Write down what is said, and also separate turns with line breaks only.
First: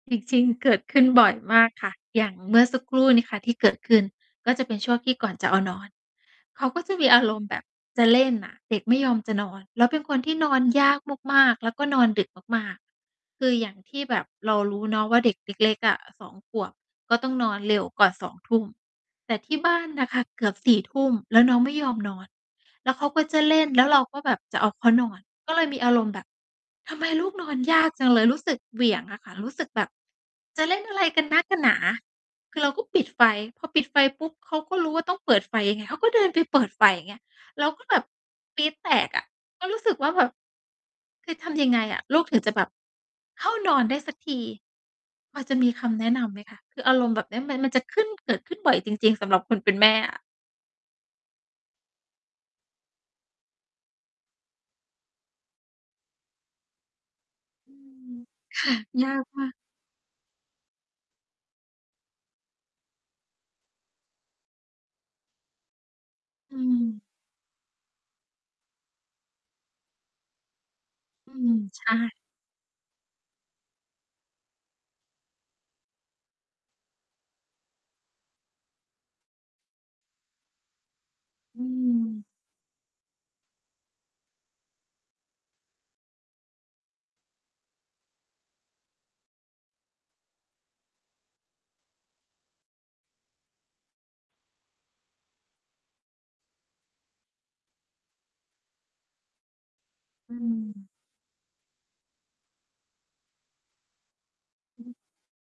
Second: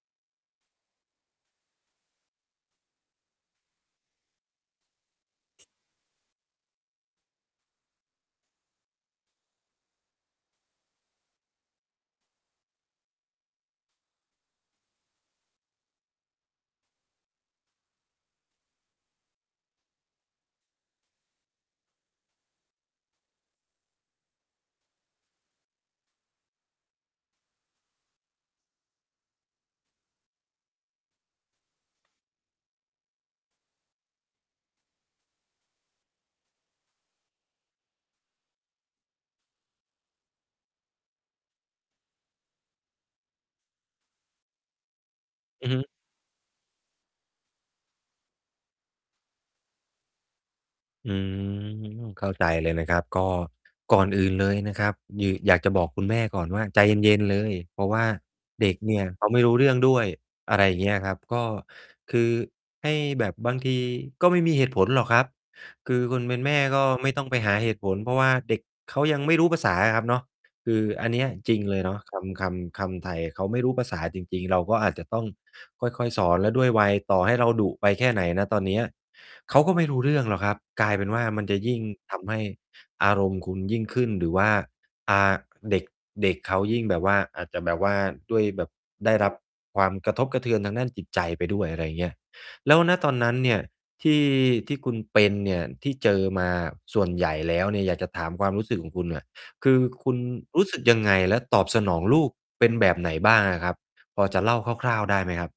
จริง ๆ เกิดขึ้นบ่อยมากค่ะ อย่างเมื่อสักครู่นี้ค่ะที่เกิดขึ้น ก็จะเป็นช่วงที่ก่อนจะเอานอน เขาก็จะมีอารมณ์แบบจะเล่นน่ะ เด็กไม่ยอมจะนอน แล้วเป็นคนที่นอนยากมาก ๆ แล้วก็นอนดึกมาก ๆ คืออย่างที่แบบเรารู้เนาะว่า เด็กเล็ก ๆ อะ 2 ขวบ ก็ต้องนอนเร็วก่อน 20:00 แต่ที่บ้านน่ะค่ะเกือบ 22:00 แล้วน้องไม่ยอมนอน แล้วเขาก็จะเล่น แล้วเราก็แบบจะเอาเขานอน ก็เลยมีอารมณ์แบบ "ทำไมลูกนอนยากจังเลย" รู้สึกเหวี่ยงอะค่ะ รู้สึกแบบ "จะเล่นอะไรกันนักกันหนา" คือเราก็ปิดไฟ พอปิดไฟปุ๊บ เขาก็รู้ว่าต้องเปิดไฟไง เขาก็เดินไปเปิดไฟ อย่างเงี้ย เราก็แบบปรี๊ดแตกอะ ก็รู้สึกว่าแบบ "คือทำยังไงอะ ลูกถึงจะแบบเข้านอนได้สักที?" พอจะ
อ
ม
ื
ี
อฮึ
คำแนะนำไหมคะ คืออารมณ์แบบเนี้ยมัน มันจะขึ้น เกิดขึ้นบ่อยจริง ๆ สำหรับคนเป็นแม่อะ
อือ เข้าใจเลยนะครับ ก็ก่อนอื่นเลยนะครับ คือ อยากจะบอกคุณแม่ก่อนว่า "ใจเย็น ๆ เลย"
อื
เพราะว่า
ม ค
เด
่
็
ะ
กเนี่ย
ยา
เข
ก
าไม
ม
่
า
รู
ก
้เรื่องด้วย อะไรอย่างเงี้ยครับ ก็คือให้ แบบบางทีก็ไม่มีเหตุผลหรอกครับ คือคนเป็นแม
อื
่ก
ม
็ไม่ต้องไปหาเหตุผล เพราะว่าเด็กเขายังไม่รู้ภาษาอะครับเนาะ คืออันเนี้
อ
ย
ื
จ
ม
ริงเล
ใช
ยเนาะ
่
คำ คำ คำไทย "เขาไม่รู้ภาษาจริง ๆ" เราก็อาจจะต้องค่อย ๆ สอน แล้วด้วยวัย ต่อให้เราดุไปแค่ไหน ณ ตอนเนี้ย เขาก็ไม่รู้เรื่องหรอกครับ กลายเป็นว่ามันจ
อ
ะ
ื
ยิ่งท
ม
ำให้อารมณ์คุณยิ่งขึ้น หรือว่า อ่า เด็ก เด็กเขายิ่งแบบว่า อาจจะแบบว่า ด้วยแบบได้รับความกระทบกระเทือนทางด้านจิตใจไปด้วย อะไรอย่างเงี้ย แล้ว ณ ตอนนั้นเนี่ยที่ ที่คุณเป็นเนี่ย ที่เจอมาอะส่วนใหญ่แล้วเนี่ย อยากจะถามความรู้สึกของคุณเนี่ย คือคุณ
อื
ร
ม
ู้สึกยังไงแล้วตอบสนองลูกเป็นแบบไหนบ้างอะครับ พอจะเล่า
อื
ค
อฮ
ร
ึ
่าว ๆ ได้ไหมครับ?